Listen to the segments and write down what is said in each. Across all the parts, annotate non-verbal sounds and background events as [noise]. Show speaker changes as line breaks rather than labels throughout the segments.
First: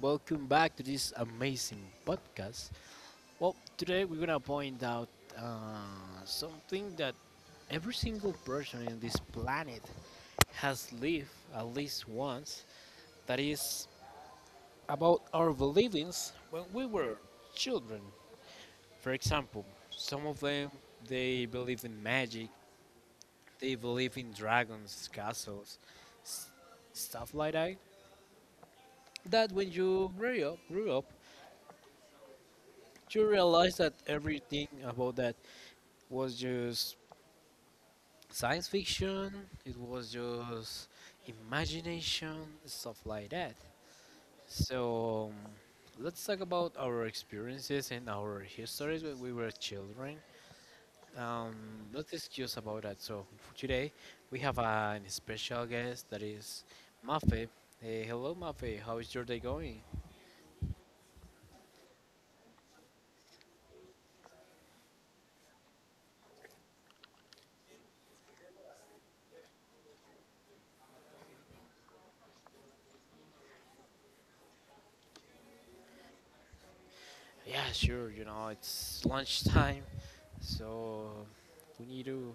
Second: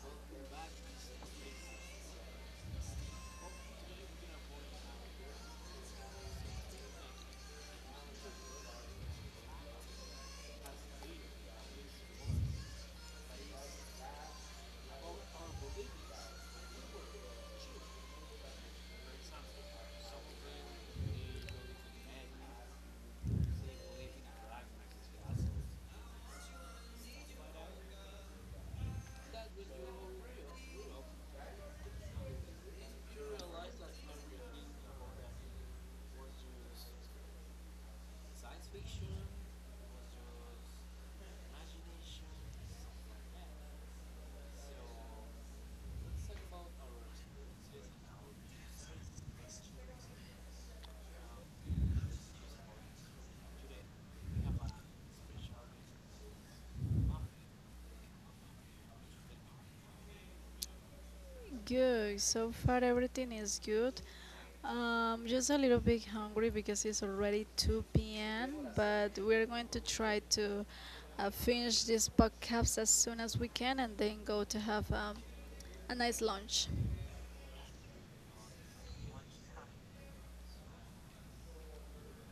Welcome back to this amazing podcast. Well, today we're gonna point out something that every single person in this planet has lived at least once. That is about our beliefs when we were children. For example, some of them they believe in magic, they believe in dragons, castles, s- stuff like that. That when you grew up, you realize that everything about that was just science fiction, it was just imagination, stuff like that. So let's talk about our experiences and our histories when we were children. um, let's discuss about that. So for today we have a special guest that is Mafe. Hey, hello, Mafe, how is your day going?
Good. So far, everything is good. Just a little bit hungry because it's already 2 p.m. But we're going to try to finish this podcast as soon as we can and then go to have a nice lunch.
Yeah, sure. You know, it's lunchtime, so we need to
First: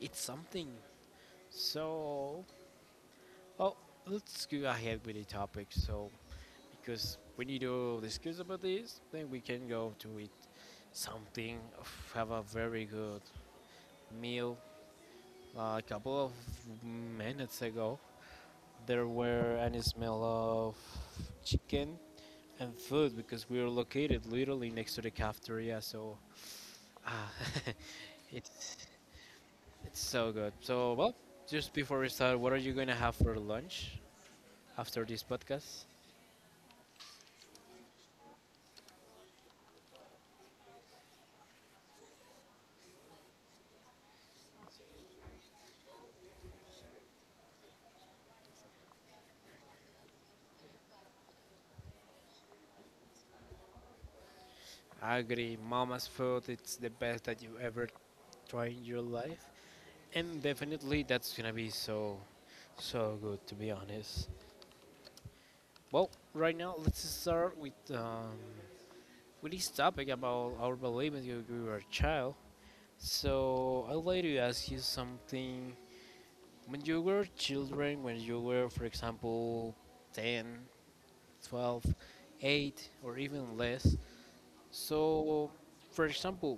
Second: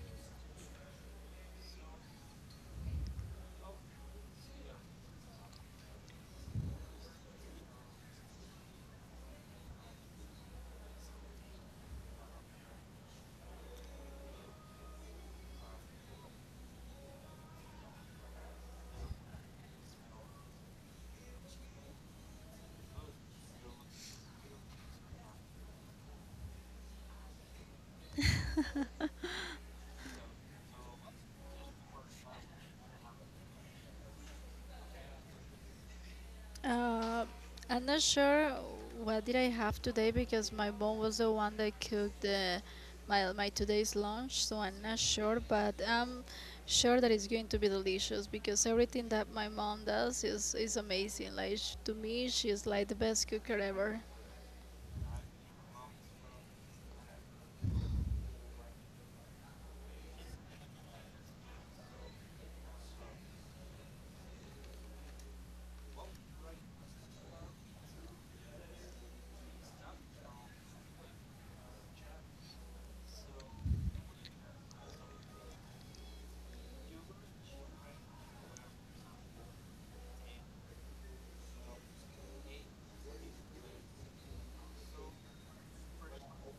eat something. So, oh, let's go ahead with the topic. So, because we need to discuss about this, then we can go to eat something, have a very good meal. A couple of minutes ago, there were any smell of chicken and food because we are located literally next to the cafeteria, so ah, [laughs] it's it's so good. So, well, just before we start, what are you gonna have for lunch after this podcast?
Uh, I'm not sure what did I have today because my mom was the one that cooked the, my today's lunch, so I'm not sure, but I'm sure that it's going to be delicious because everything that my mom does is amazing. Like to me, she's like the best cooker ever.
I agree, mama's food. It's the best that you ever try in your life, and definitely that's gonna be so so good. To be honest, well, right now let's start with this topic about our beliefs when you we were a child. So I'd like to ask you something. When you were children, when you were, for example, 10, 12, 8, or even less, so, for example,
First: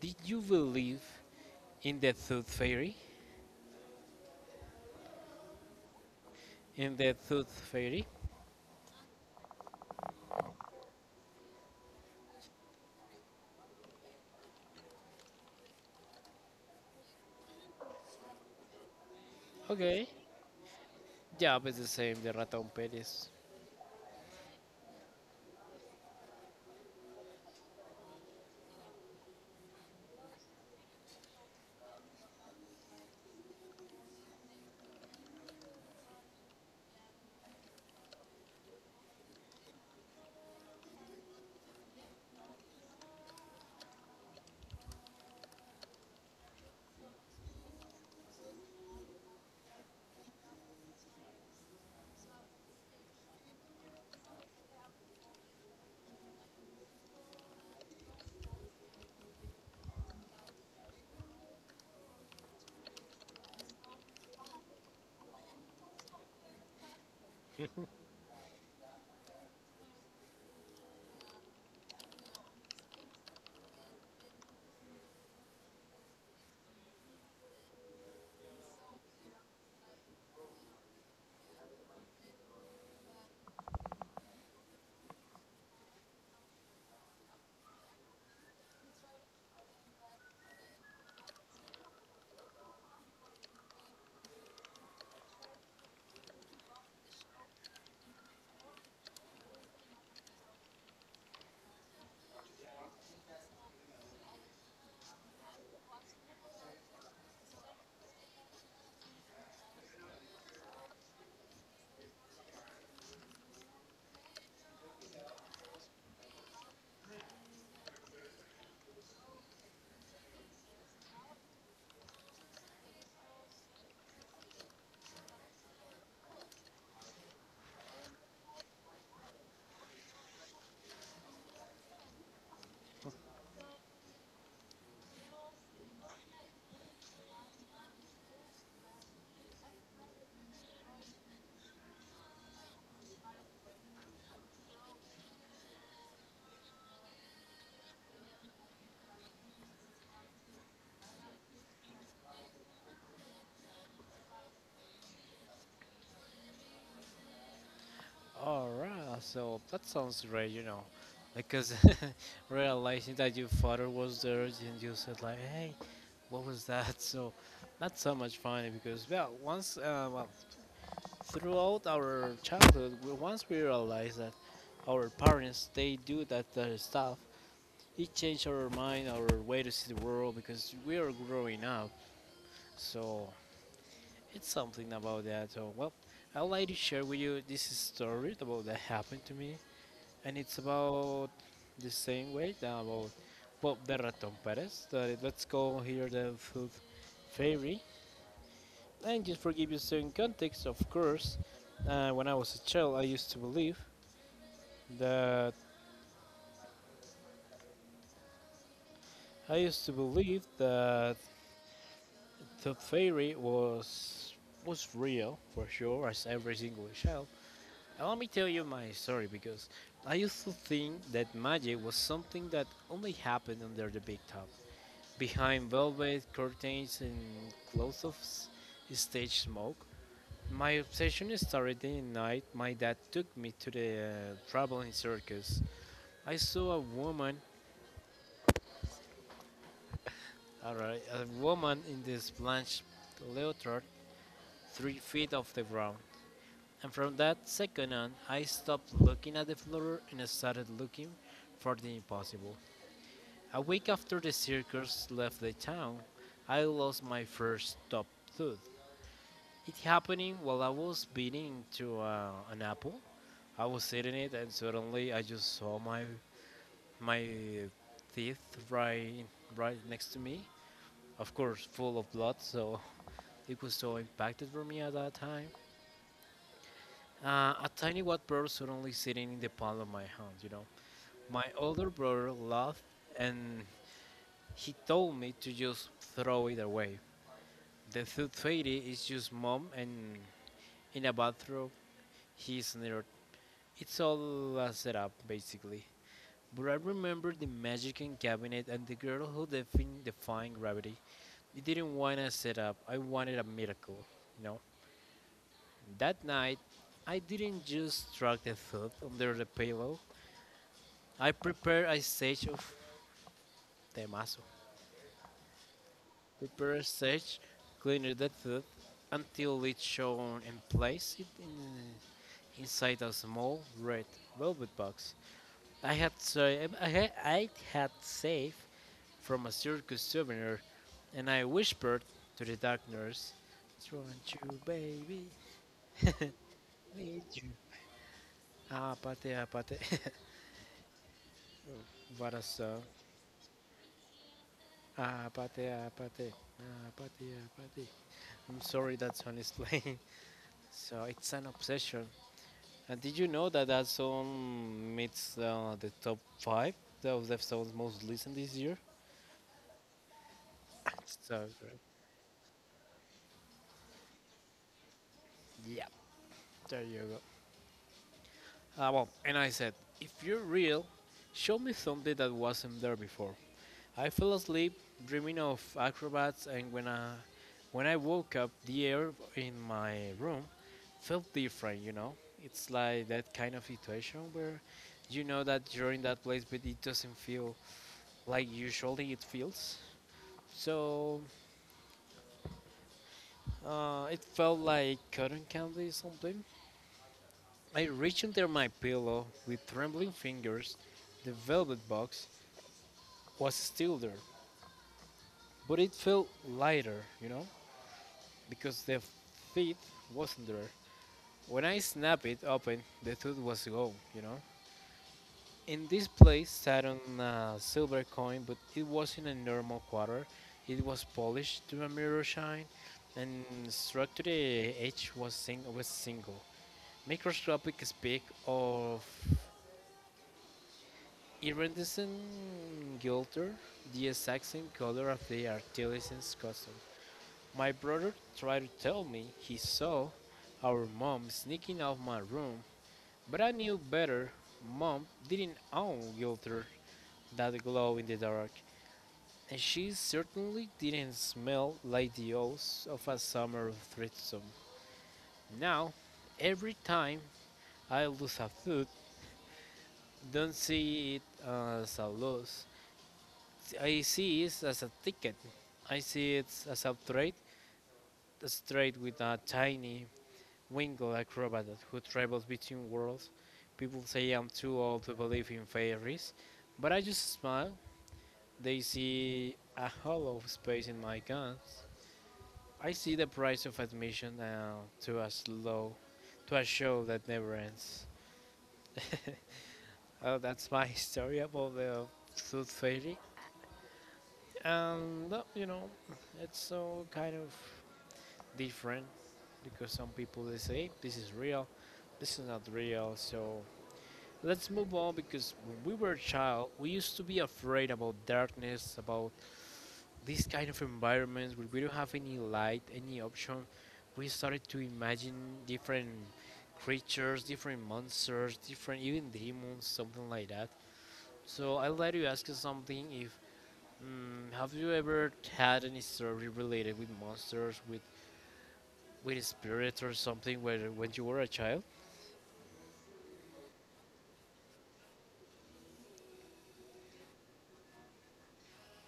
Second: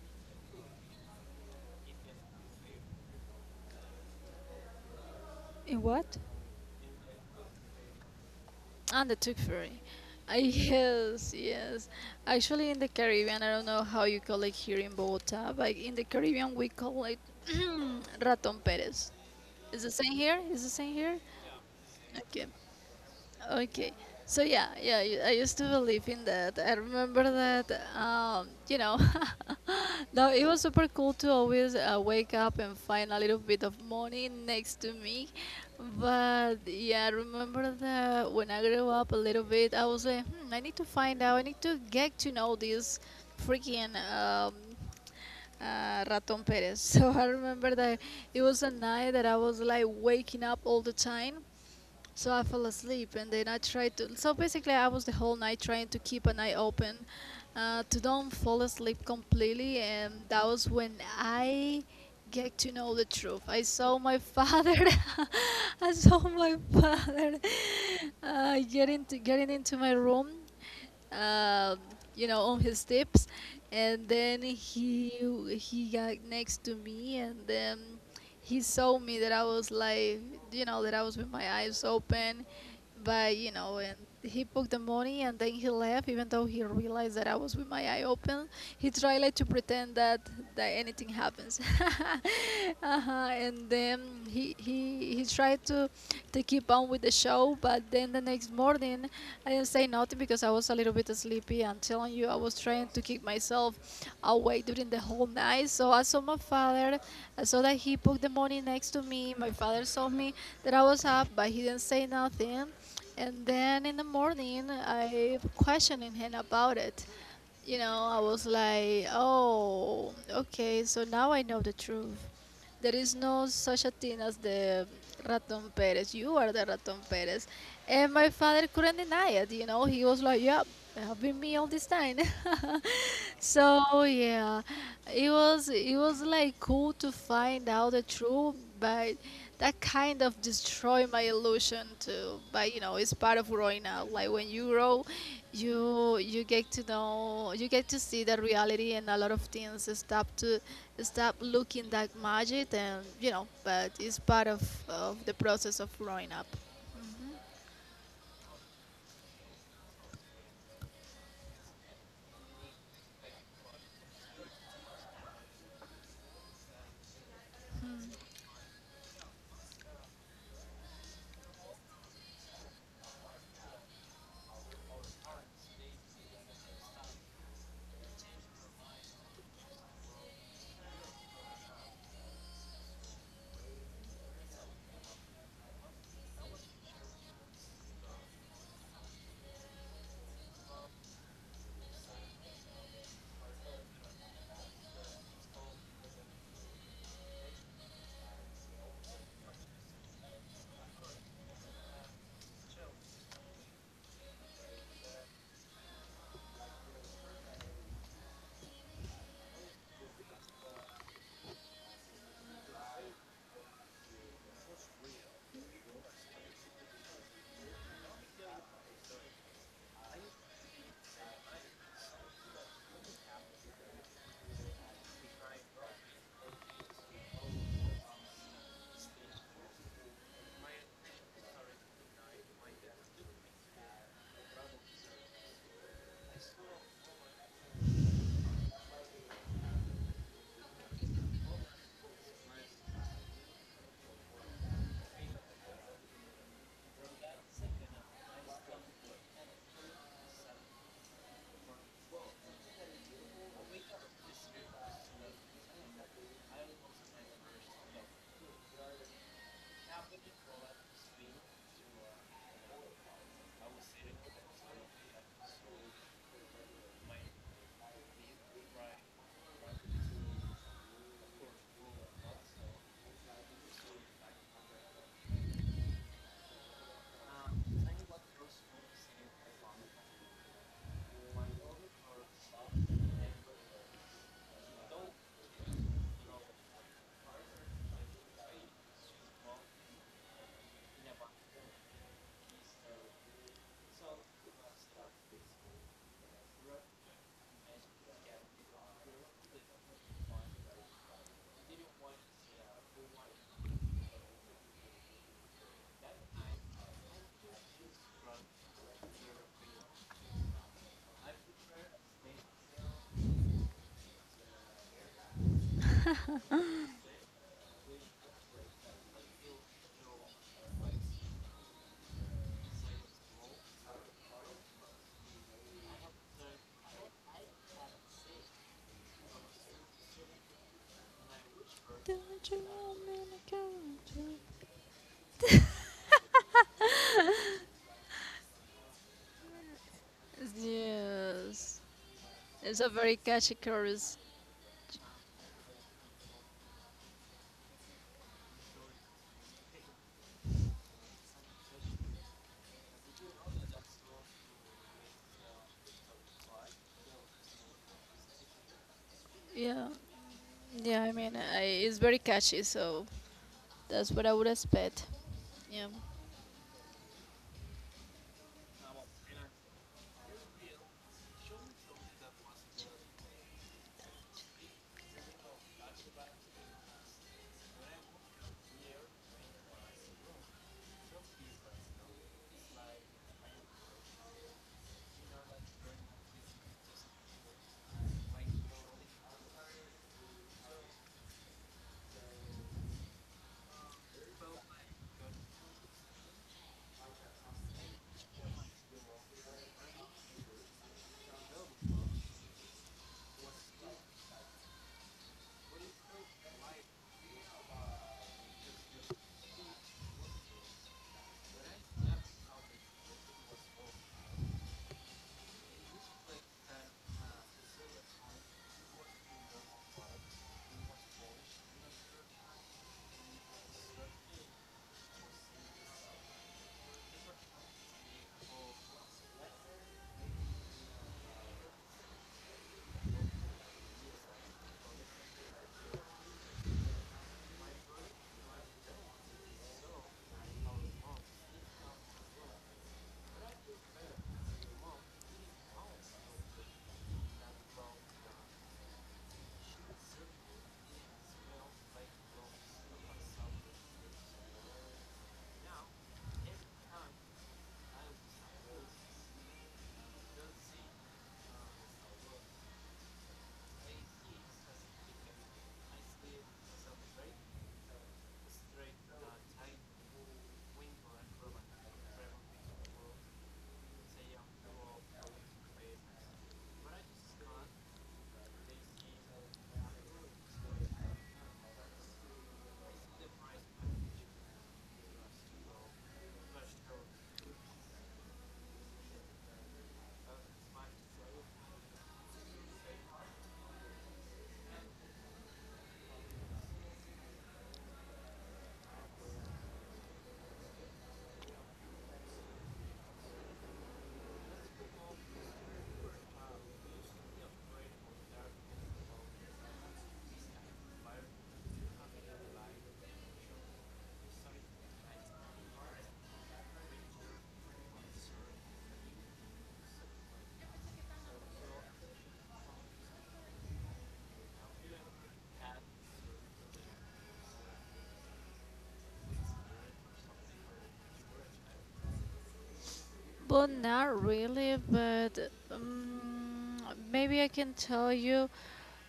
did you believe in the tooth fairy?
In what?
In the tooth fairy?
And the Tooth Fairy. I [laughs] yes, yes. Actually, in the Caribbean, I don't know how you call it here in Bogota, but in the Caribbean we call it [clears throat] Raton Perez. Is the
Okay.
same here? Is the same here?
Yeah, but it's the same, the
Okay.
Raton Pérez.
Okay. So I used to believe in that. I remember that, you know, [laughs] no, it was super cool to always wake up and find a little bit of money next to me. But yeah, I remember that when I grew up a little bit, I was like, hmm, I need to find out, I need to get to know this freaking Raton Perez. [laughs] So I remember that it was a night that I was like waking up all the time so I fell asleep, and then I tried to. So basically, I was the whole night trying to keep an eye open, to don't fall asleep completely. And that was when I get to know the truth. I saw my father. [laughs] I saw my [laughs] father getting into my room, uh, you know, on his tips, and then he got next to me, and then he saw me that I was like, you know, that I was with my eyes open, but you know, and he put the money, and then he left, even though he realized that I was with my eye open. He tried like to pretend that that anything happens, [laughs] uh-huh. And then he tried to keep on with the show. But then the next morning, I didn't say nothing because I was a little bit sleepy. I'm telling you, I was trying to keep myself awake during the whole night. So I saw my father. I saw that he put the money next to me. My father saw me that I was up, but he didn't say nothing. And then in the morning, I questioning him about it, you know, I was like, oh, okay, so now I know the truth. There is no such a thing as the Raton Perez. You are the Raton Perez. And my father couldn't deny it, you know. He was like, "Yeah, I've been me all this time." [laughs] So yeah. It was like cool to find out the truth, but that kind of destroyed my illusion too. But you know, it's part of growing up. Like when you grow you get to know, you get to see the reality and a lot of things stop looking that magic, and you know, but it's part of the process of growing up.
Alright, so that sounds great, you know. Because [laughs] realizing that your father was there and you said like, hey, what was that? [laughs] So not so much funny because well, once well, throughout our childhood, once we realized that our parents they do that stuff, it changed our mind, our way to see the world because we are growing up. So it's something about that. So well, I'd like to share with you this story about that happened to me, and it's about the same way that about Bob the Raton Perez. That let's go hear the food fairy. And just for give you some context, of course, when I was a child, I used to believe that I used to believe that the fairy was real for sure as every single child. And let me tell you my story because I used to think that magic was something that only happened under the big top, behind velvet curtains and clouds of stage smoke. My obsession started in the night. My dad took me to the traveling circus. I saw a woman, a woman in this blanched leotard 3 feet off the ground. And from that second on, I stopped looking at the floor and started looking for the impossible. A week after the circus left the town, I lost my first top tooth. It happened while I was biting into an apple. I was eating it, and suddenly I just saw my teeth right right next to me. Of course, full of blood, so [laughs] it was so impacted for me at that time. A tiny white bird suddenly sitting in the palm of my hand, you know. My older brother laughed and he told me to just throw it away. The food fairy is just mom and in a bathrobe, he sneered. It's all a setup basically. But I remember the magic in cabinet and the girl who defined gravity. It didn't want a setup, I wanted a miracle, you know. That night I didn't just track the food under the pillow. I prepare a stage of temazo. Prepare a stage, clean the food until it's shown and place it in, inside a small red velvet box. I had saved from a circus souvenir, and I whispered to the dark nurse, "It's wrong you, baby, [laughs] need you." Ah, pate, Apate, apate,
Yes,
[laughs] what a
it's
song.
a very catchy chorus.
Ah pate, ah pate. Ah, pate, ah, pate. I'm sorry that song is playing. So it's an obsession. And did you know that that song meets the top five of the songs most listened this year?
Yeah. Yeah, I
[laughs]
mean,
So
I,
great.
it's very catchy, so that's what I would expect.
Yeah,
Yeah.
there you go. Well, and I said, if you're real, show me something that wasn't there before. I fell asleep dreaming of acrobats, and when I woke up, the air in my room felt different, you know? It's like that kind of situation where you know that you're in that place, but it doesn't feel like usually it feels. So it felt like cotton candy something. I reached under my pillow with trembling fingers. The velvet box was still there, but it felt lighter, you know, because the feet wasn't there. When I snapped it open, the tooth was gone, you know. In this place sat on a silver coin, but it wasn't a normal quarter. It was polished to a mirror shine, and struck to the edge was single, microscopic speck of iridescent gilder, the exact same color of the artisan's custom. My brother tried to tell me he saw our mom sneaking out my room, but I knew better. Mom didn't own gilder that glow in the dark, and she certainly didn't smell like the oaths of a summer threesome. Now, every time I lose a foot, don't see it as a loss. I see it as a ticket. I see it as a trade with a tiny winged acrobat who travels between worlds. People say I'm too old to believe in fairies, but I just smile. They see a hollow space in my guns. I see the price of admission now to a slow, to a show that never ends. [laughs] Oh, that's my [laughs] story about the Tooth Fairy. And, you know, it's so kind of different because some people they say this is real, this is not real. So let's move on because when we were a child, we used to be afraid about darkness, about these kind of environments where we don't have any light, any option, we started to imagine different creatures, different monsters, different even demons, something like that. So I'd like to ask you something. If have you ever had any story related with monsters, with spirits or something, where when you were a child?
But not really. But um, maybe I can tell you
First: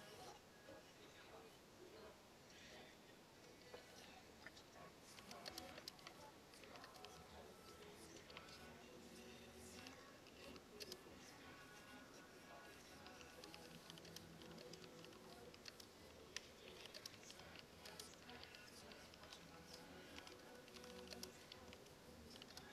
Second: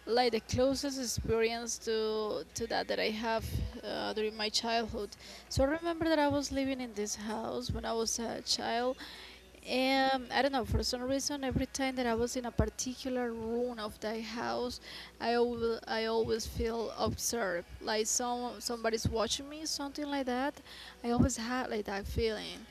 like the closest experience to that that I have during my childhood. So I remember that I was living in this house when I was a child. I don't know, for some reason, every time that I was in a particular room of the house, I always feel observed, like somebody's watching me, something like that. I always had like that feeling,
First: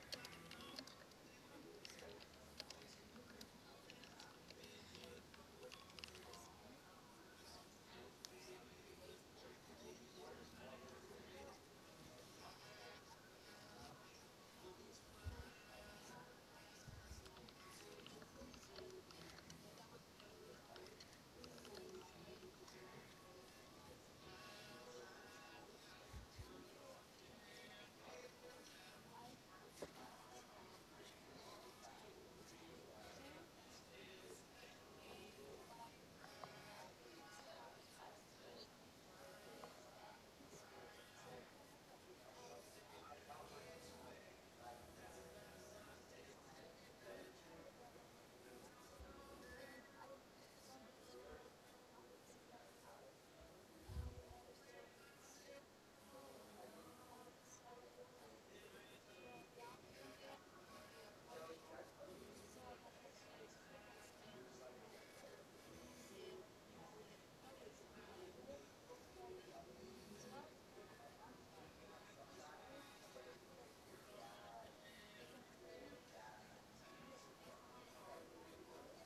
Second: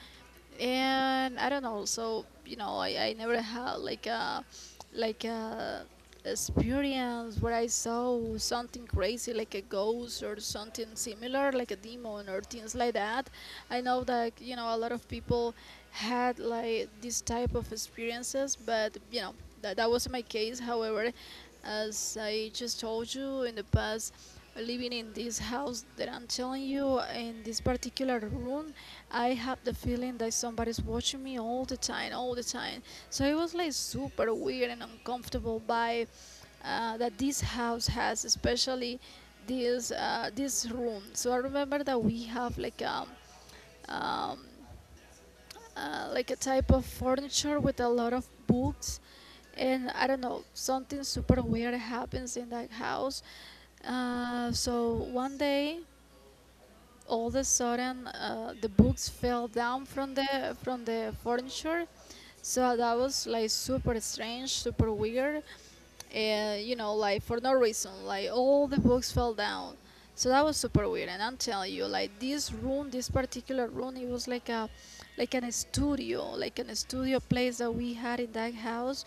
and I don't know. So you know, I never had like a experience where I saw something crazy, like a ghost or something similar, like a demon or things like that. I know that you know a lot of people had like this type of experiences, but you know that that wasn't my case. However, as I just told you in the past, living in this house that I'm telling you in this particular room, I have the feeling that somebody's watching me all the time, all the time. So it was like super weird and uncomfortable by that this house has, especially this room. So I remember that we have um, like a type of furniture with a lot of books, and I don't know, something super weird happens in that house. So one day all of a sudden, the books fell down from the furniture. So that was like super strange, super weird. You know, like for no reason, like all the books fell down. So that was super weird. And I'm telling you, like this room, this particular room, it was like a, like an studio place that we had in that house.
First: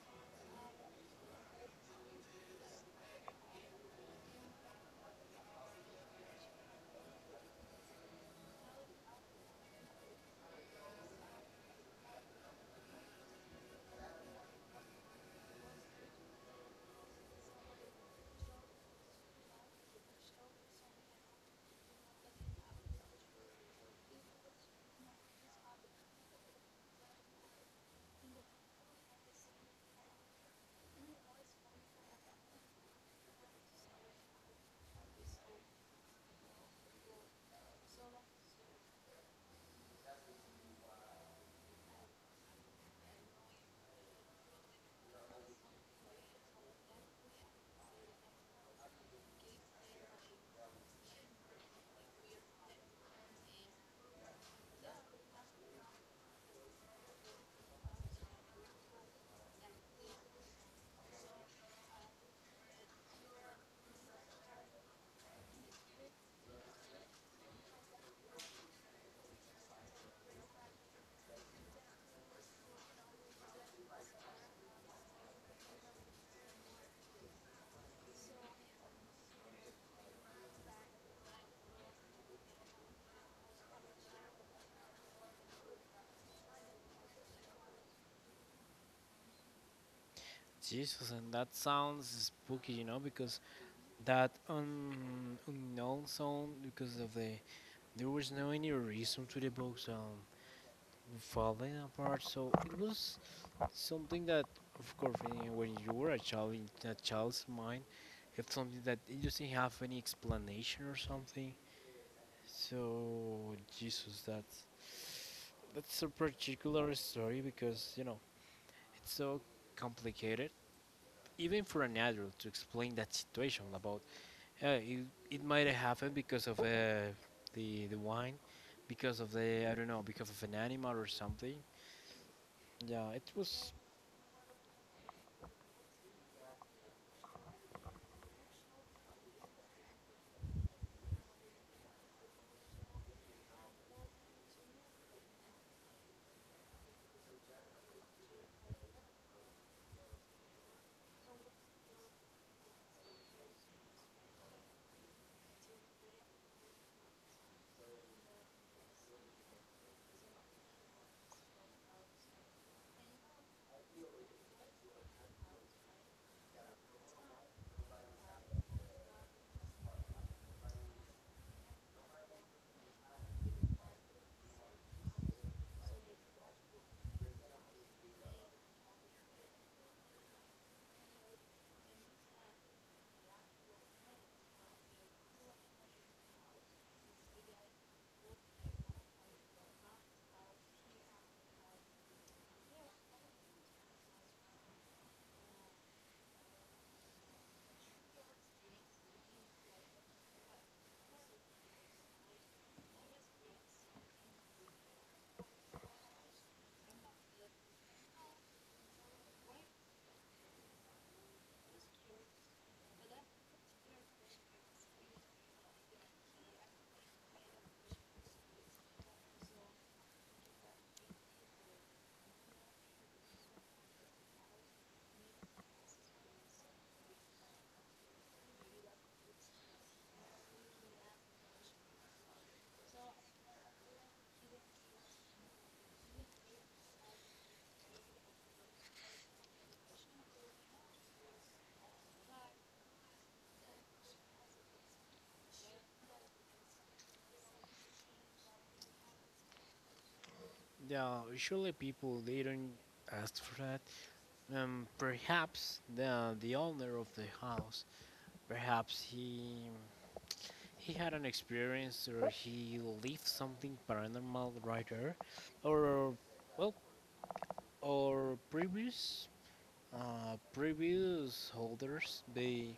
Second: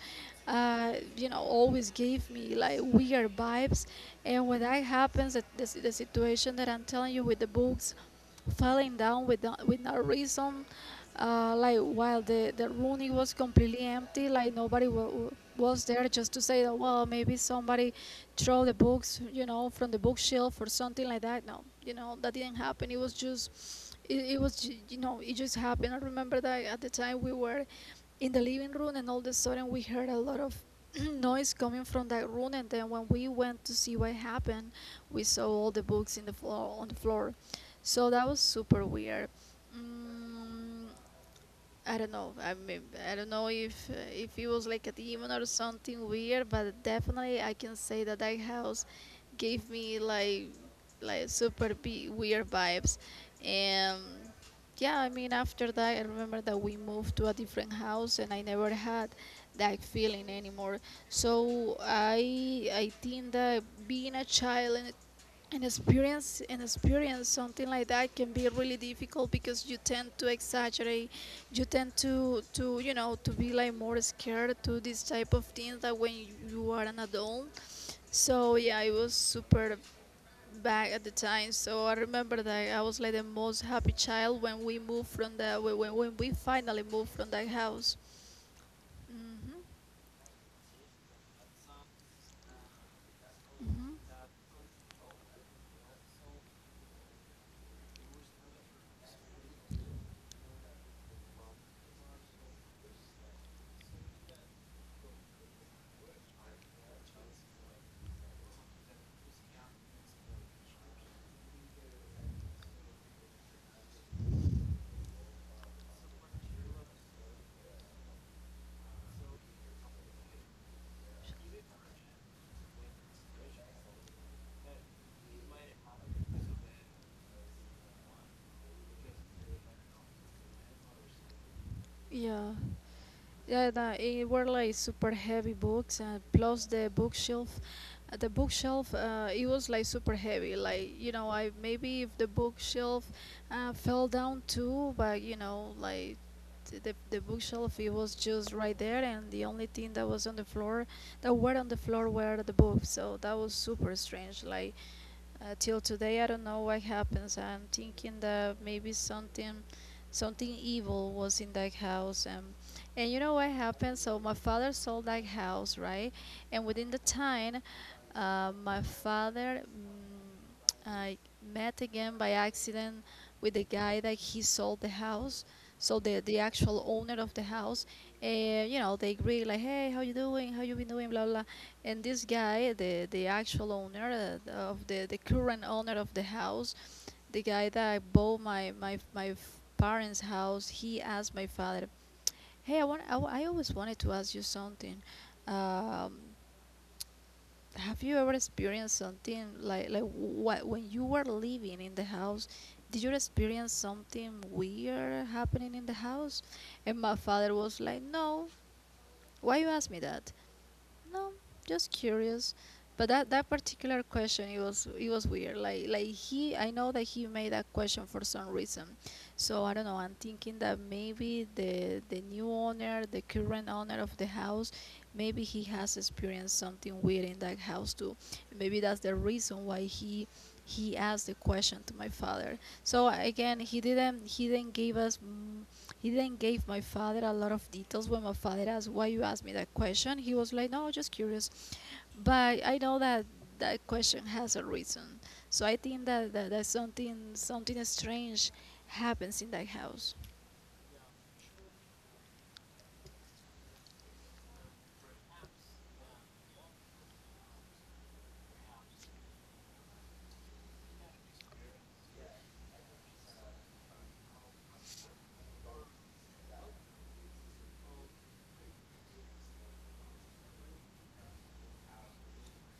You know, always gave me like weird vibes. And when that happens, that the situation that I'm telling you with the books falling down with with no reason. Like while the room was completely empty, like nobody was there, just to say that well maybe somebody throw the books, you know, from the bookshelf or something like that. No, you know that didn't happen. It was just you know, it just happened. I remember that at the time we were in the living room and all of a sudden we heard a lot of [clears throat] noise coming from that room, and then when we went to see what happened we saw all the books in the floor on the floor. So that was super weird. Mm, I don't know. I mean, I don't know if it was like a demon or something weird, but definitely I can say that that house gave me like super weird vibes. And yeah, I mean, after that, I remember that we moved to a different house, and I never had that feeling anymore. So I think that being a child in and experience something like that can be really difficult because you tend to exaggerate, you tend to you know, to be like more scared to this type of things that when you are an adult. So yeah, I was super bad at the time. So I remember that I was like the most happy child when we moved from when we finally moved from that house. Hmm.
Jesus, and that sounds spooky, you know, because
Hmm.
that unknown sound because of the there was no any reason to the book sound falling apart. So it was something that, of course, when you, were a child in a child's mind, it's something that it doesn't have any explanation or something. So Jesus, that's a particular story because you know it's so complicated, even for an adult to explain that situation about it, it might have happened because of the wine, because of the I don't know because of an animal or something.
Yeah.
Yeah, it
Yeah,
was.
it were like super heavy books, and plus the bookshelf. The bookshelf, it was like super heavy. Like you know, I maybe if the bookshelf fell down too, but you know, like the bookshelf, it was just right there, and the only thing that was on the floor, that were on the floor, were the books. So that was super strange. Like till today, I don't know what happens. I'm thinking that maybe something, something evil was in that house, and you know what happened? So my father sold that house, right? And within the time, my father mm, I met again by accident with the guy that he sold the house. So the actual owner of the house, and you know they agree like, hey, how you doing? How you been doing? Blah blah. And this guy, the actual owner of the current owner of the house, the guy that bought parents' house, he asked my father, "Hey, I always wanted to ask you something. Um, have you ever experienced something like what when you were living in the house? Did you experience something weird happening in the house?" And my father was like, "No, why you ask me that?" No, just curious. But that particular question, it was weird. Like I know that he made that question for some reason. So I don't know. I'm thinking that maybe the new owner, the current owner of the house, maybe he has experienced something weird in that house too. Maybe that's the reason why he asked the question to my father. So again, he didn't give us he then gave my father a lot of details. When my father asked why you asked me that question, he was like, "No, just curious." But I know that that question has a reason. So I think that, that something strange happens in that house.
Yeah, usually people they don't ask for that. Perhaps the owner of the house, perhaps he had an experience or he lived something paranormal right there, or well, or previous previous holders they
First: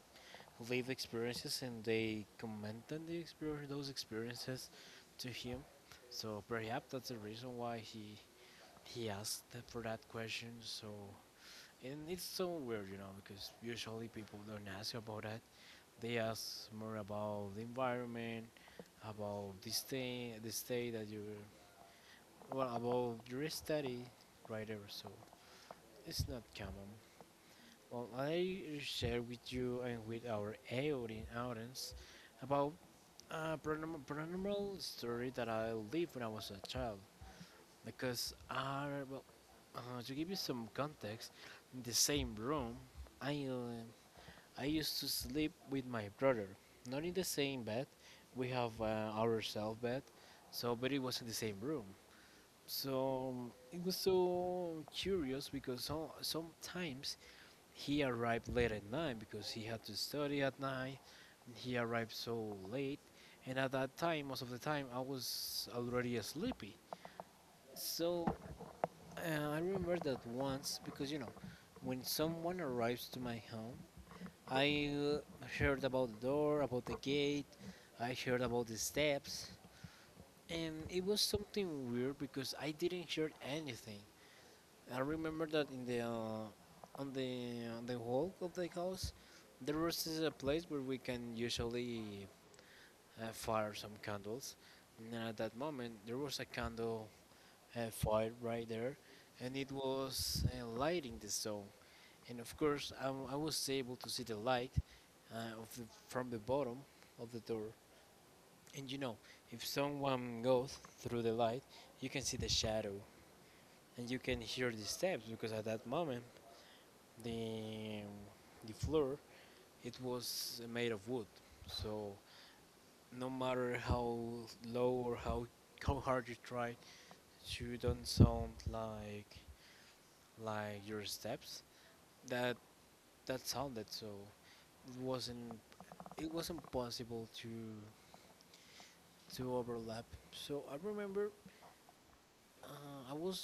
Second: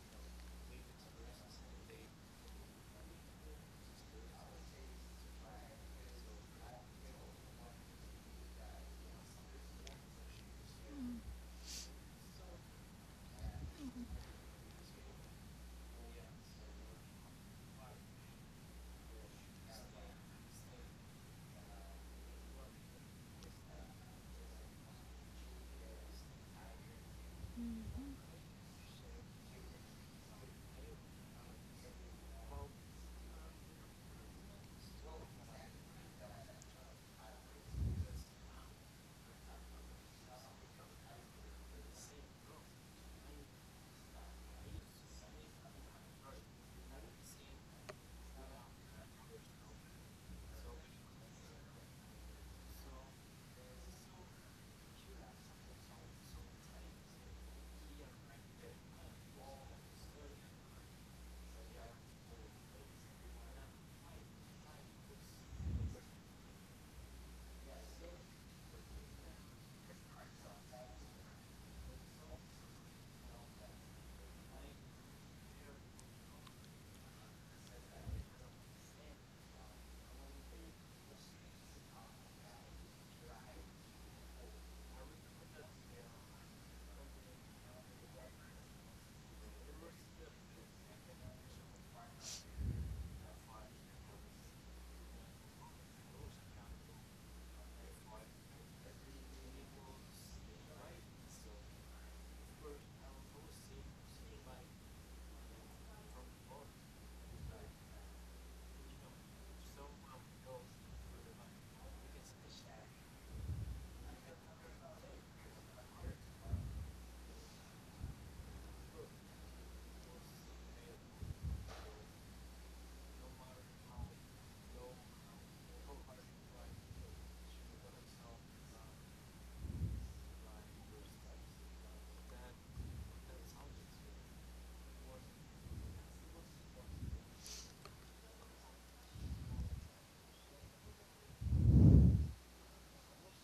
live experiences and they commented the experience those experiences to him. So perhaps that's the reason why he asked for that question. So, and it's so weird, you know, because usually people don't ask about that. They ask more about the environment, about the stay that you, well, about your study, right there. So it's not common. Well, I share with you and with our audience about a paranormal story that I lived when I was a child. Because are well to give you some context in the same room i uh, I used to sleep with my brother, not in the same bed. We have our self bed, so but it was in the same room. So it was so curious because so, sometimes he arrived late at night because he had to study at night. He arrived so late, and at that time most of the time I was already sleepy. So I remember that once because you know, when someone arrives to my home, I heard about the door, about the gate, I heard about the steps, and it was something weird because I didn't hear anything. I remember that in the on the wall of the house, there was this, a place where we can usually fire some candles. And at that moment, there was a candle fight right there, and it was lighting the zone. And of course, I was able to see the light from the bottom of the door. And you know, if someone goes through the light, you can see the shadow, and you can hear the steps because at that moment the the floor it was made of wood. So no matter how low or how hard you try, you don't sound like your steps that that sounded so it wasn't it wasn't possible to overlap. So I remember uh, i was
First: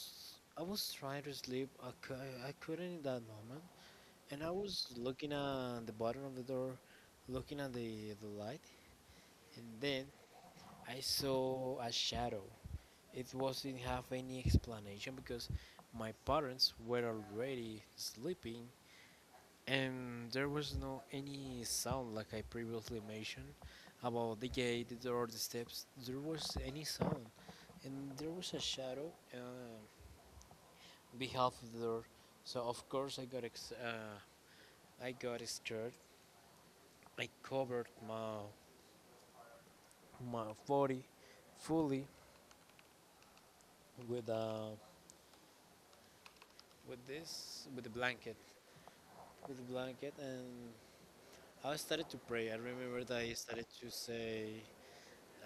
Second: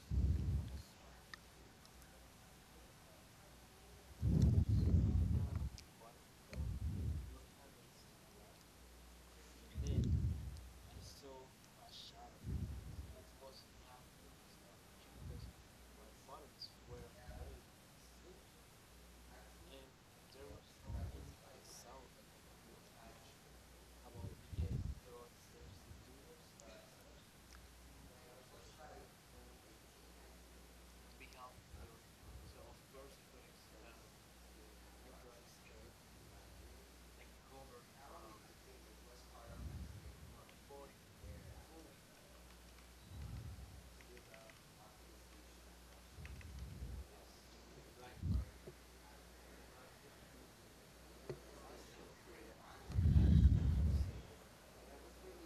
i was trying to sleep. I couldn't in that moment, and I was looking at the bottom of the door, looking at the light. And then I saw a shadow. It wasn't have any explanation because my parents were already sleeping. And there was no any sound like I previously mentioned about the gate, the door, the steps. There was any sound, and there was a shadow behalf of the door. So of course I got scared. I covered my body fully with uh, with this with the blanket with the blanket, and I started to pray. I remember that I started to say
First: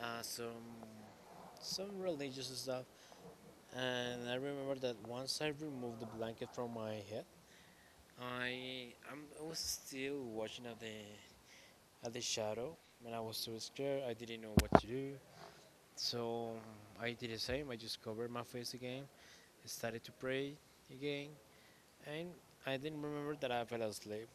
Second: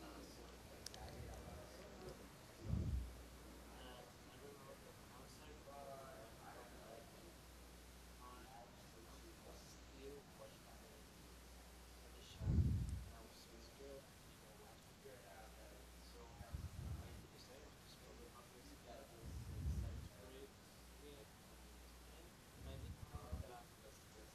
uh, some some religious stuff. And I remember that once I removed the blanket from my head, I was still watching at the shadow, and I was so scared. I didn't know what to do, so I did the same. I just covered my face again, I started to pray again, and I didn't remember that I fell asleep.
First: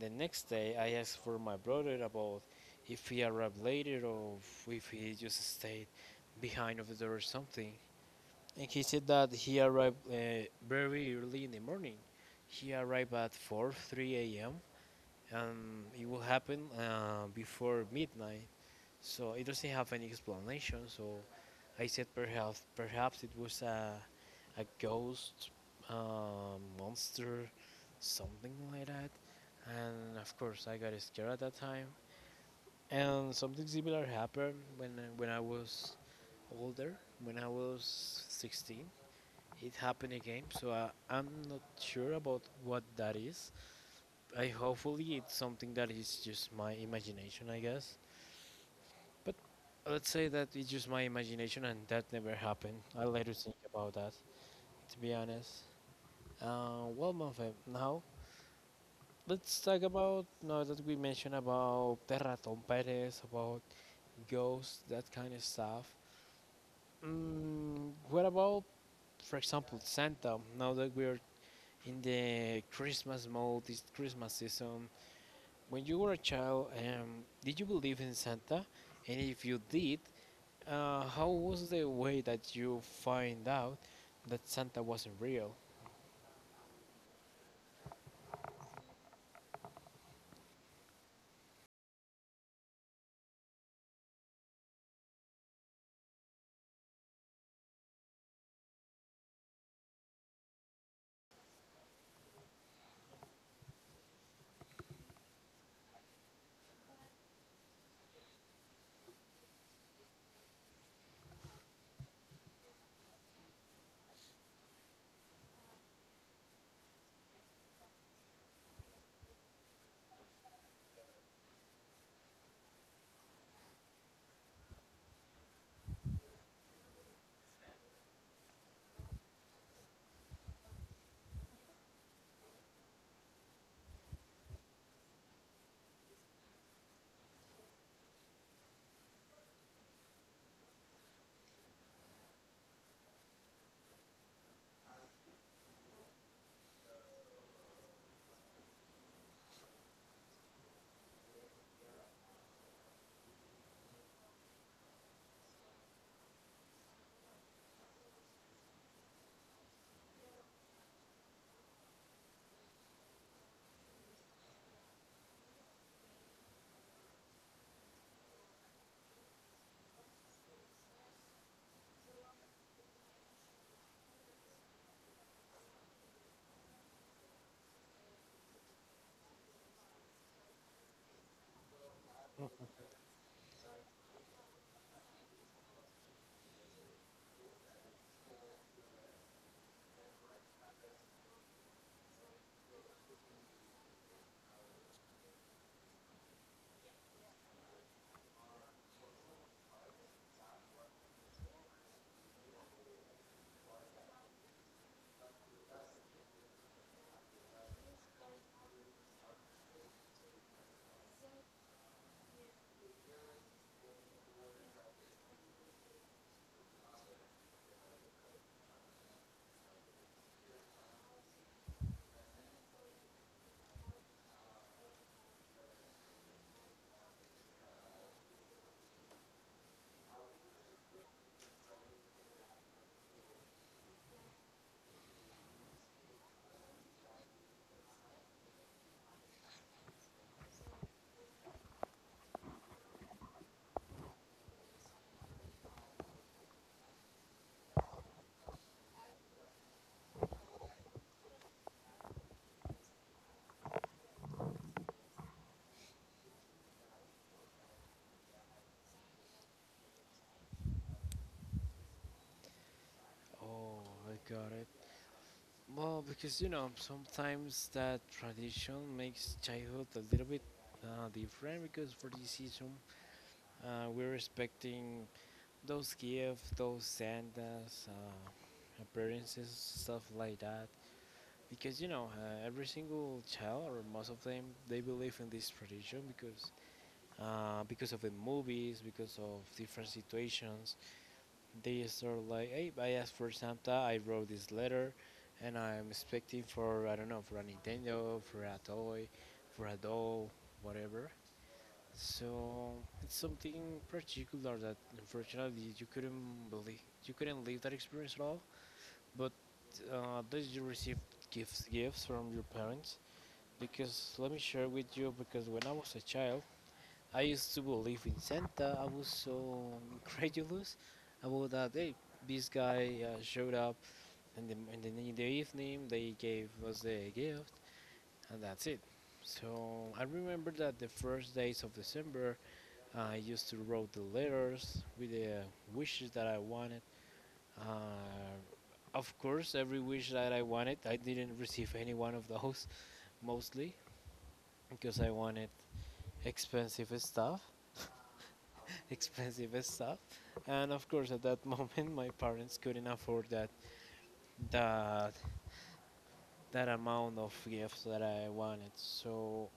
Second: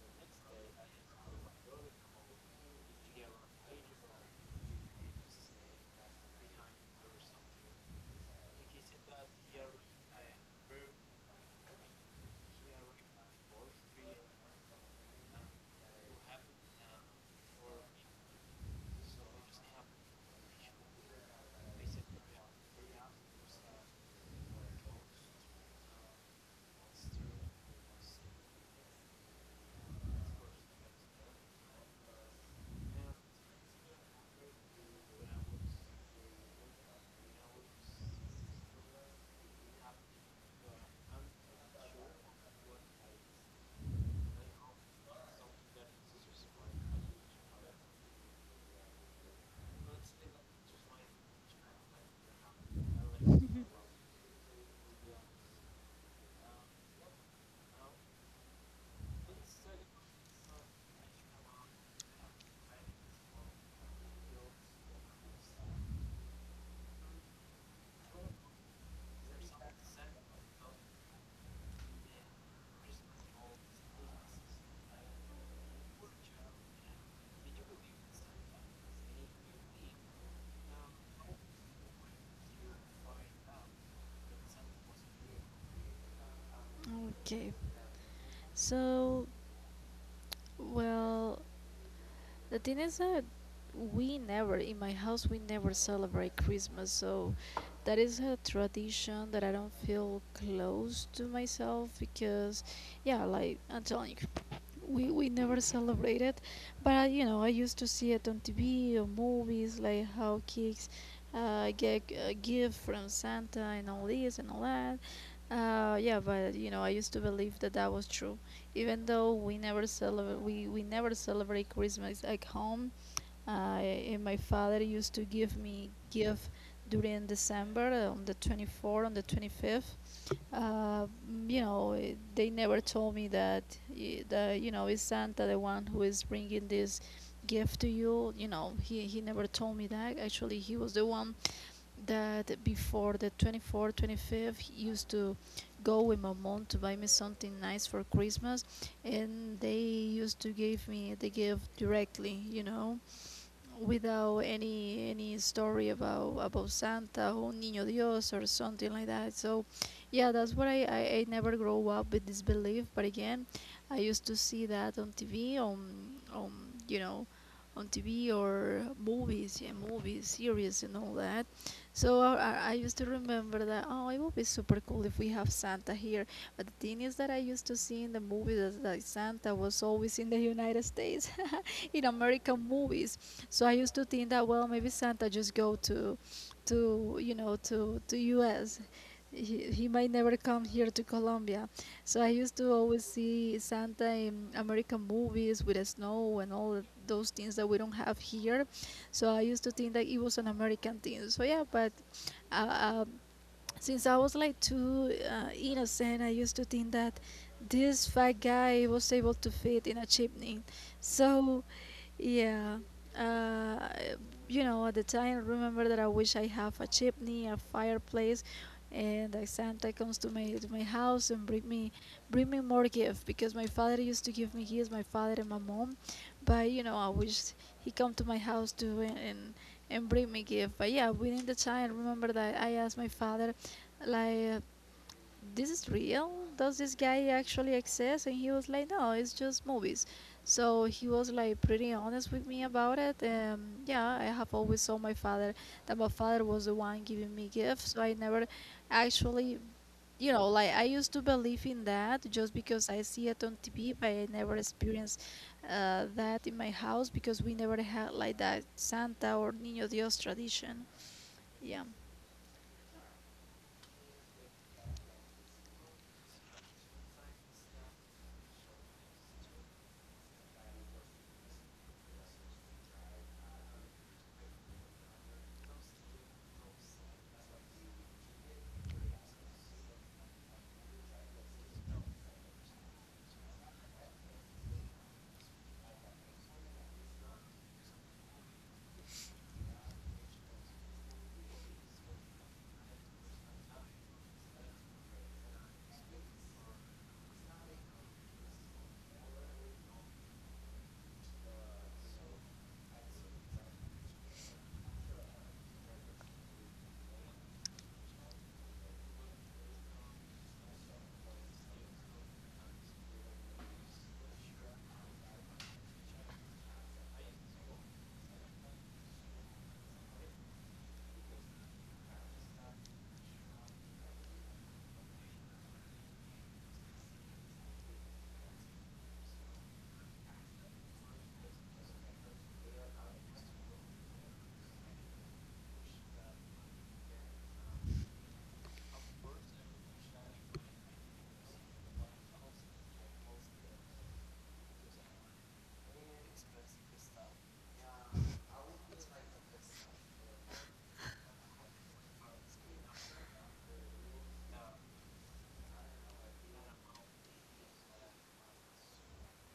The next day, I asked for my brother about if he arrived later or if he just stayed behind of the door or something. And he said that he arrived very early in the morning. He arrived at 4, 3 a.m. and it will happen before midnight. So it doesn't have any explanation. So I said perhaps it was a ghost, monster, something like that. And of course I got scared at that time. And something similar happened when I was older, when I was 16. It happened again. So I'm not sure about what that is. I hopefully it's something that is just my imagination, I guess. But let's say that it's just my imagination and that never happened. I'll later think about that. To be honest. Well, Manfe, now let's talk about, now that we mentioned about Terraton Perez, about ghosts, that kind of stuff. Mm, what about, for example, Santa? Now that we are in the Christmas mode, this Christmas season. When you were a child, did you believe in Santa? And if you did, how was the way that you find out that Santa wasn't real?
Okay. So well, The thing is that we never, in my house, we never celebrate Christmas, so that is a tradition that I don't feel close to myself because, yeah, like I'm telling you, we never celebrate it, but I used to see it on TV or movies, like how kids get a gift from Santa and all this and all that. Yeah, but I used to believe that that was true even though we never celebrate Christmas at home. And my father used to give me gift during December, on the 24th, on the 25th. Uh, mm, they never told me that eh, the you know is Santa the one who is bringing this gift to you. You know, he never told me that. Actually, he was the one that before the 24th, 25th, used to go with my mom to buy me something nice for Christmas, and they used to give me the gift directly, you know, without any story about Santa or Niño Dios or something like that. So, yeah, that's what I never grow up with this belief. But again, I used to see that on TV, you know, on TV or movies, yeah, movies, series, and all that. So I used to remember that, oh, it would be super cool if we have Santa here. But the thing is that I used to see in the movies that, that Santa was always in the United States. [laughs] In American movies. So I used to think that, well, maybe Santa just go to you know, to U.S. He might never come here to Colombia. So I used to always see Santa in American movies with the snow and all those things that we don't have here. So I used to think that it was an American thing. So yeah, but uh, um, since I was like too innocent, I used to think that this fat guy was able to fit in a chimney. So yeah. Uh, you know, at the time, I remember that I wish I have a chimney, a fireplace, and that Santa comes to my house and bring me more gift because my father used to give me gifts, my father and my mom, but you know, I wish he come to my house too and bring me gift. But yeah, within the time, I remember that I asked my father, like, this is real? Does this guy actually exist? And he was like, no, it's just movies. So he was like pretty honest with me about it. And yeah, I have always saw my father was the one giving me gifts. So I never actually, you know, like I used to believe in that just because I see it on TV, but I never experienced that in my house because we never had like that Santa or Niño Dios tradition. Yeah.
Oh, I got it. Well, because you know, sometimes that tradition makes childhood a little bit different because for this season, we're expecting those gifts, those Santas, appearances, stuff like that. Because you know every single child or most of them, they believe in this tradition because of the movies, because of different situations, they start like, hey, I asked for Santa, I wrote this letter, and I'm expecting for, I don't know, for a Nintendo, for a toy, for a doll, whatever. So it's something particular that unfortunately you couldn't believe, you couldn't live that experience at all. But that you received gifts from your parents. Because let me share with you, because when I was a child, I used to believe in Santa. I was so incredulous about that. Hey, this guy showed up, and in the evening, they gave us the gift, and that's it. So I remember that the first days of December, I used to write the letters with the wishes that I wanted. Uh, of course, every wish that I wanted, I didn't receive any one of those [laughs] mostly because I wanted expensive stuff [laughs] expensive stuff, and of course at that [laughs] moment my parents couldn't afford that that that amount of gifts that I wanted. So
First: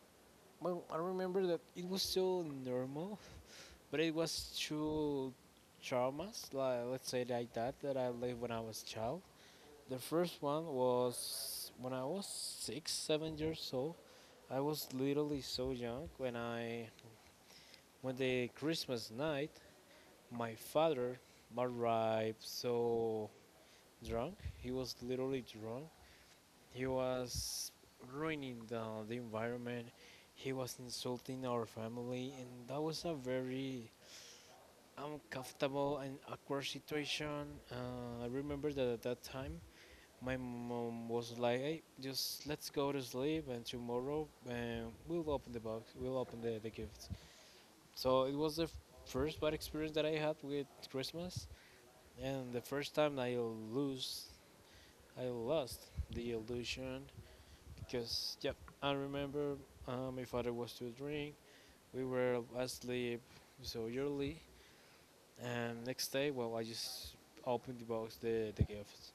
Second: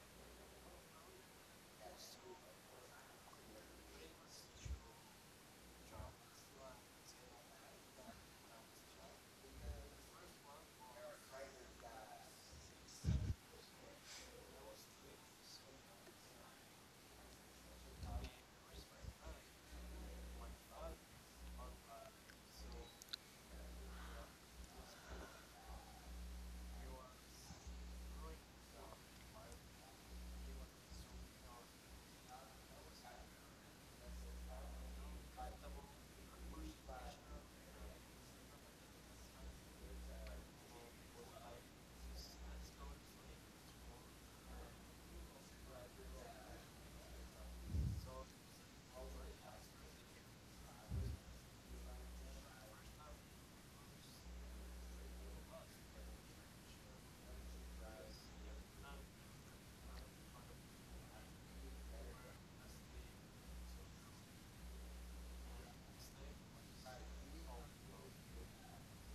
well, I remember that it was so normal [laughs] but it was two traumas, like let's say like that, that I lived when I was a child. The first one was when I was 6, 7 years old. I was literally so young when I when the Christmas night my father arrived so drunk. He was literally drunk. He was ruining the environment. He was insulting our family, and that was a very uncomfortable and awkward situation. I remember that at that time, my mom was like, "Hey, just let's go to sleep, and tomorrow we'll open the box, we'll open the gifts." So it was first bad experience that I had with Christmas. And the first time I lose, I lost the illusion, because yep, I remember my father was to drink. We were asleep so early, and next day, well, I just opened the box, the gifts.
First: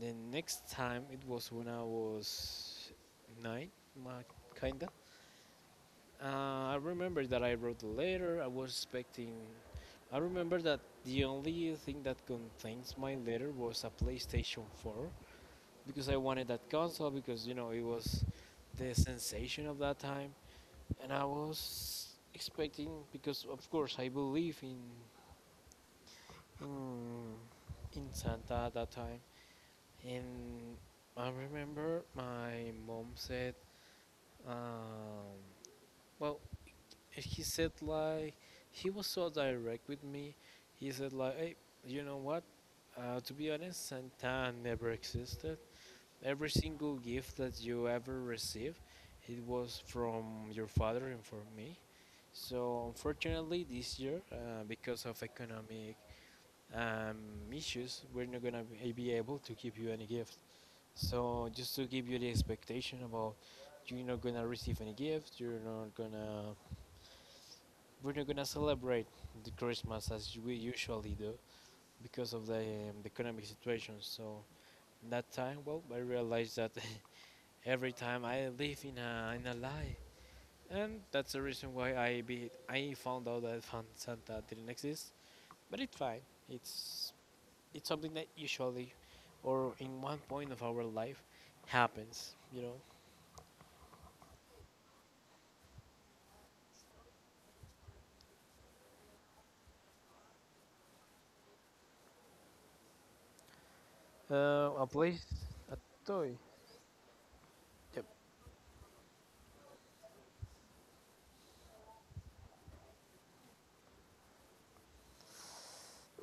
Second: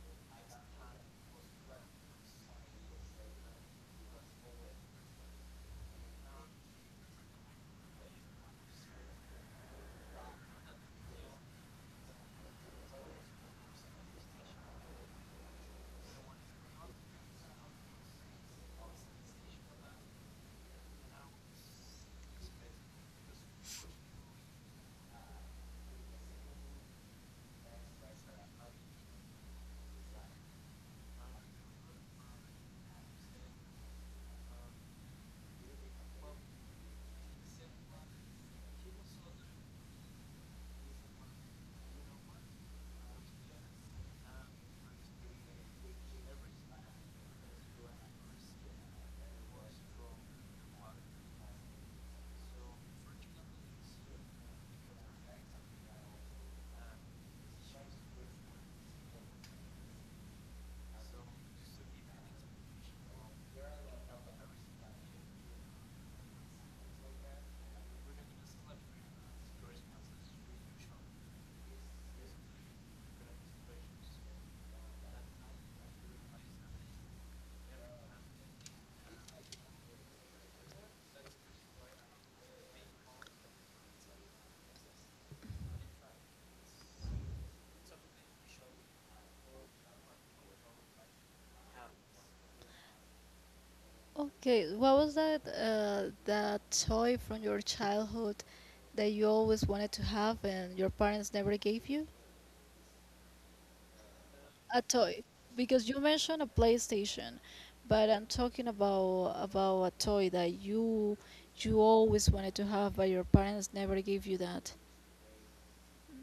The next time it was when I was 9, my kinda. I remember that I wrote a letter. I was expecting. I remember that the only thing that contains my letter was a PlayStation 4 because I wanted that console because you know it was the sensation of that time, and I was expecting because of course I believe in mm, in Santa at that time, and I remember my mom said, um, well, he said like, he was so direct with me. He said like, hey, you know what? To be honest, Santa never existed. Every single gift that you ever received, it was from your father and from me. So unfortunately, this year, because of economic um, issues, we're not gonna be able to give you any gift. So just to give you the expectation about, you're not gonna receive any gift, you're not gonna, we're not gonna celebrate the Christmas as we usually do because of the economic situation. So that time, well, I realized that [laughs] every time I live in a lie, and that's the reason why I found out that Santa didn't exist. But it's fine. It's it's something that usually, or in one point of our life, happens. You know.
Okay, what was that that toy from your childhood that you always wanted to have and your parents never gave you? A
A
toy,
place, a
because you
toy.
mentioned a PlayStation,
Yep.
but I'm talking about a toy that you always wanted to have, but your parents never gave you that.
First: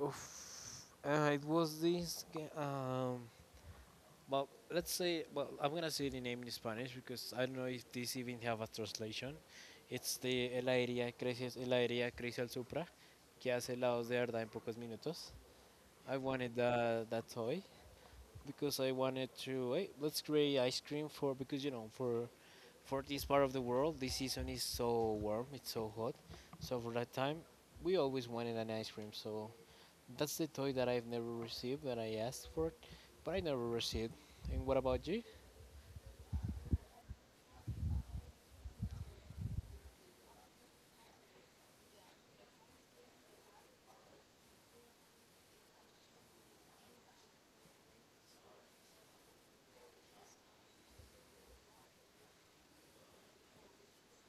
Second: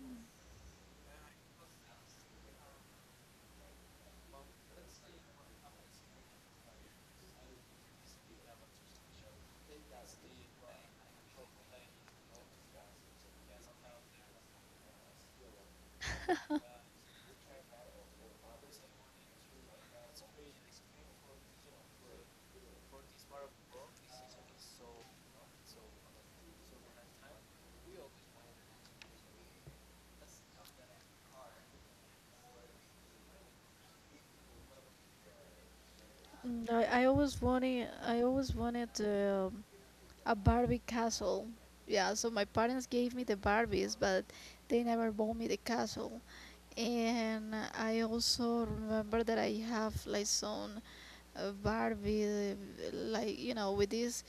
Oof. It was this. Well, let's say, well, I'm gonna say the name in Spanish because I don't know if this even have a translation. It's de heladería Crecias, heladería Crecial Supra, que hace helados de verdad en pocos minutos. I wanted that that toy because I wanted to, hey, let's create ice cream for, because you know, for this part of the world this season is so warm, it's so hot. So for that time, we always wanted an ice cream. So that's the toy that I've never received, that I asked for, but I never received. And what about you?
Mm, I always wanted, a Barbie castle. Yeah, so my parents gave me the Barbies, but they never bought me the castle. And I also remember that I have like some Barbie, like you know, with this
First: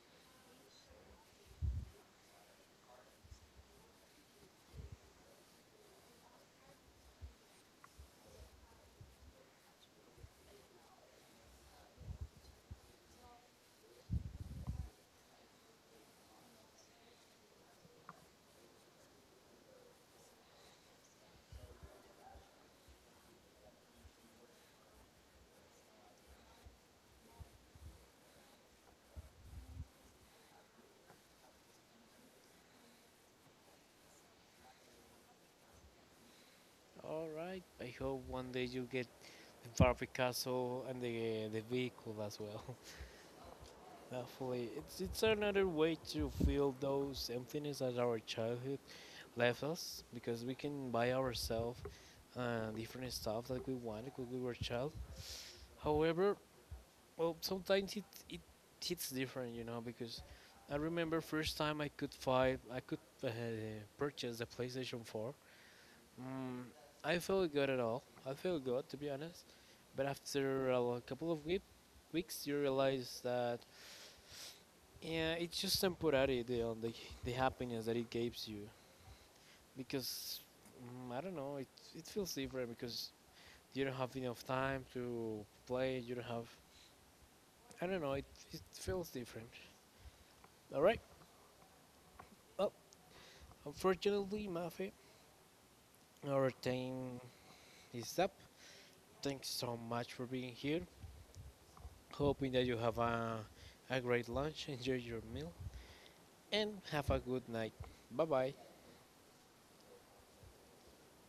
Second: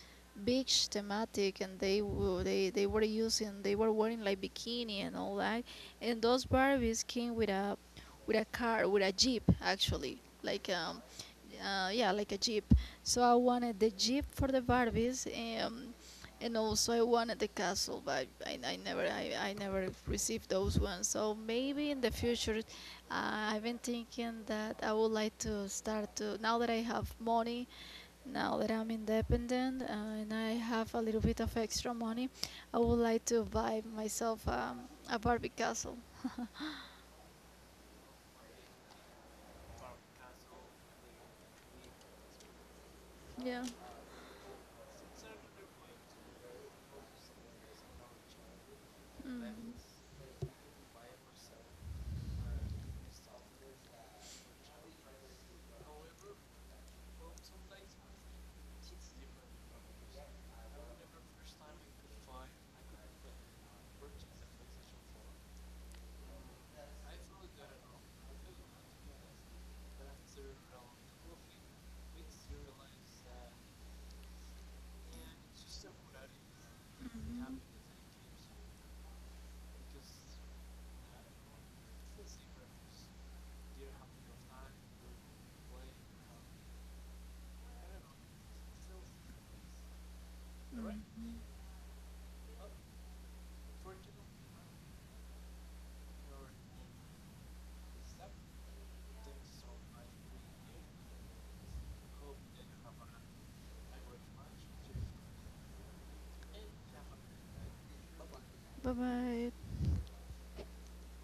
beach thematic, and they were using, they were wearing like bikini and all that, and those Barbies came with a with a jeep actually, like yeah, like a Jeep. So I wanted the Jeep for the Barbies, um, and also I wanted the castle, but I never received those ones. So maybe in the future, I've been thinking that I would like to start to, now that I have money, now that I'm independent, and I have a little bit of extra money, I would like to buy myself, a Barbie castle.
All right. I hope one day you get the Barbie castle and the vehicle as well.
Yeah.
[laughs] Hopefully, it's another way to fill those emptiness that our childhood
Mm.
left us, because we can buy ourselves different stuff that we wanted when we were a child. However, well, sometimes it it hits different, you know, because I remember first time I could purchase the PlayStation 4. Mm, I feel good at all. I feel good to be honest. But after couple of weeks, you realize that yeah, it's just temporary, the on the the
Mm-hmm.
happiness that it gives you, because mm, I don't know. It feels different because you don't have enough time to play. You don't have, I don't know. It feels different. All right. Well, unfortunately, Mafi, our time is up. Thanks so much for being here. Hoping that you have a great lunch, [laughs] enjoy your meal, and have a good night. Bye bye.
Bye bye.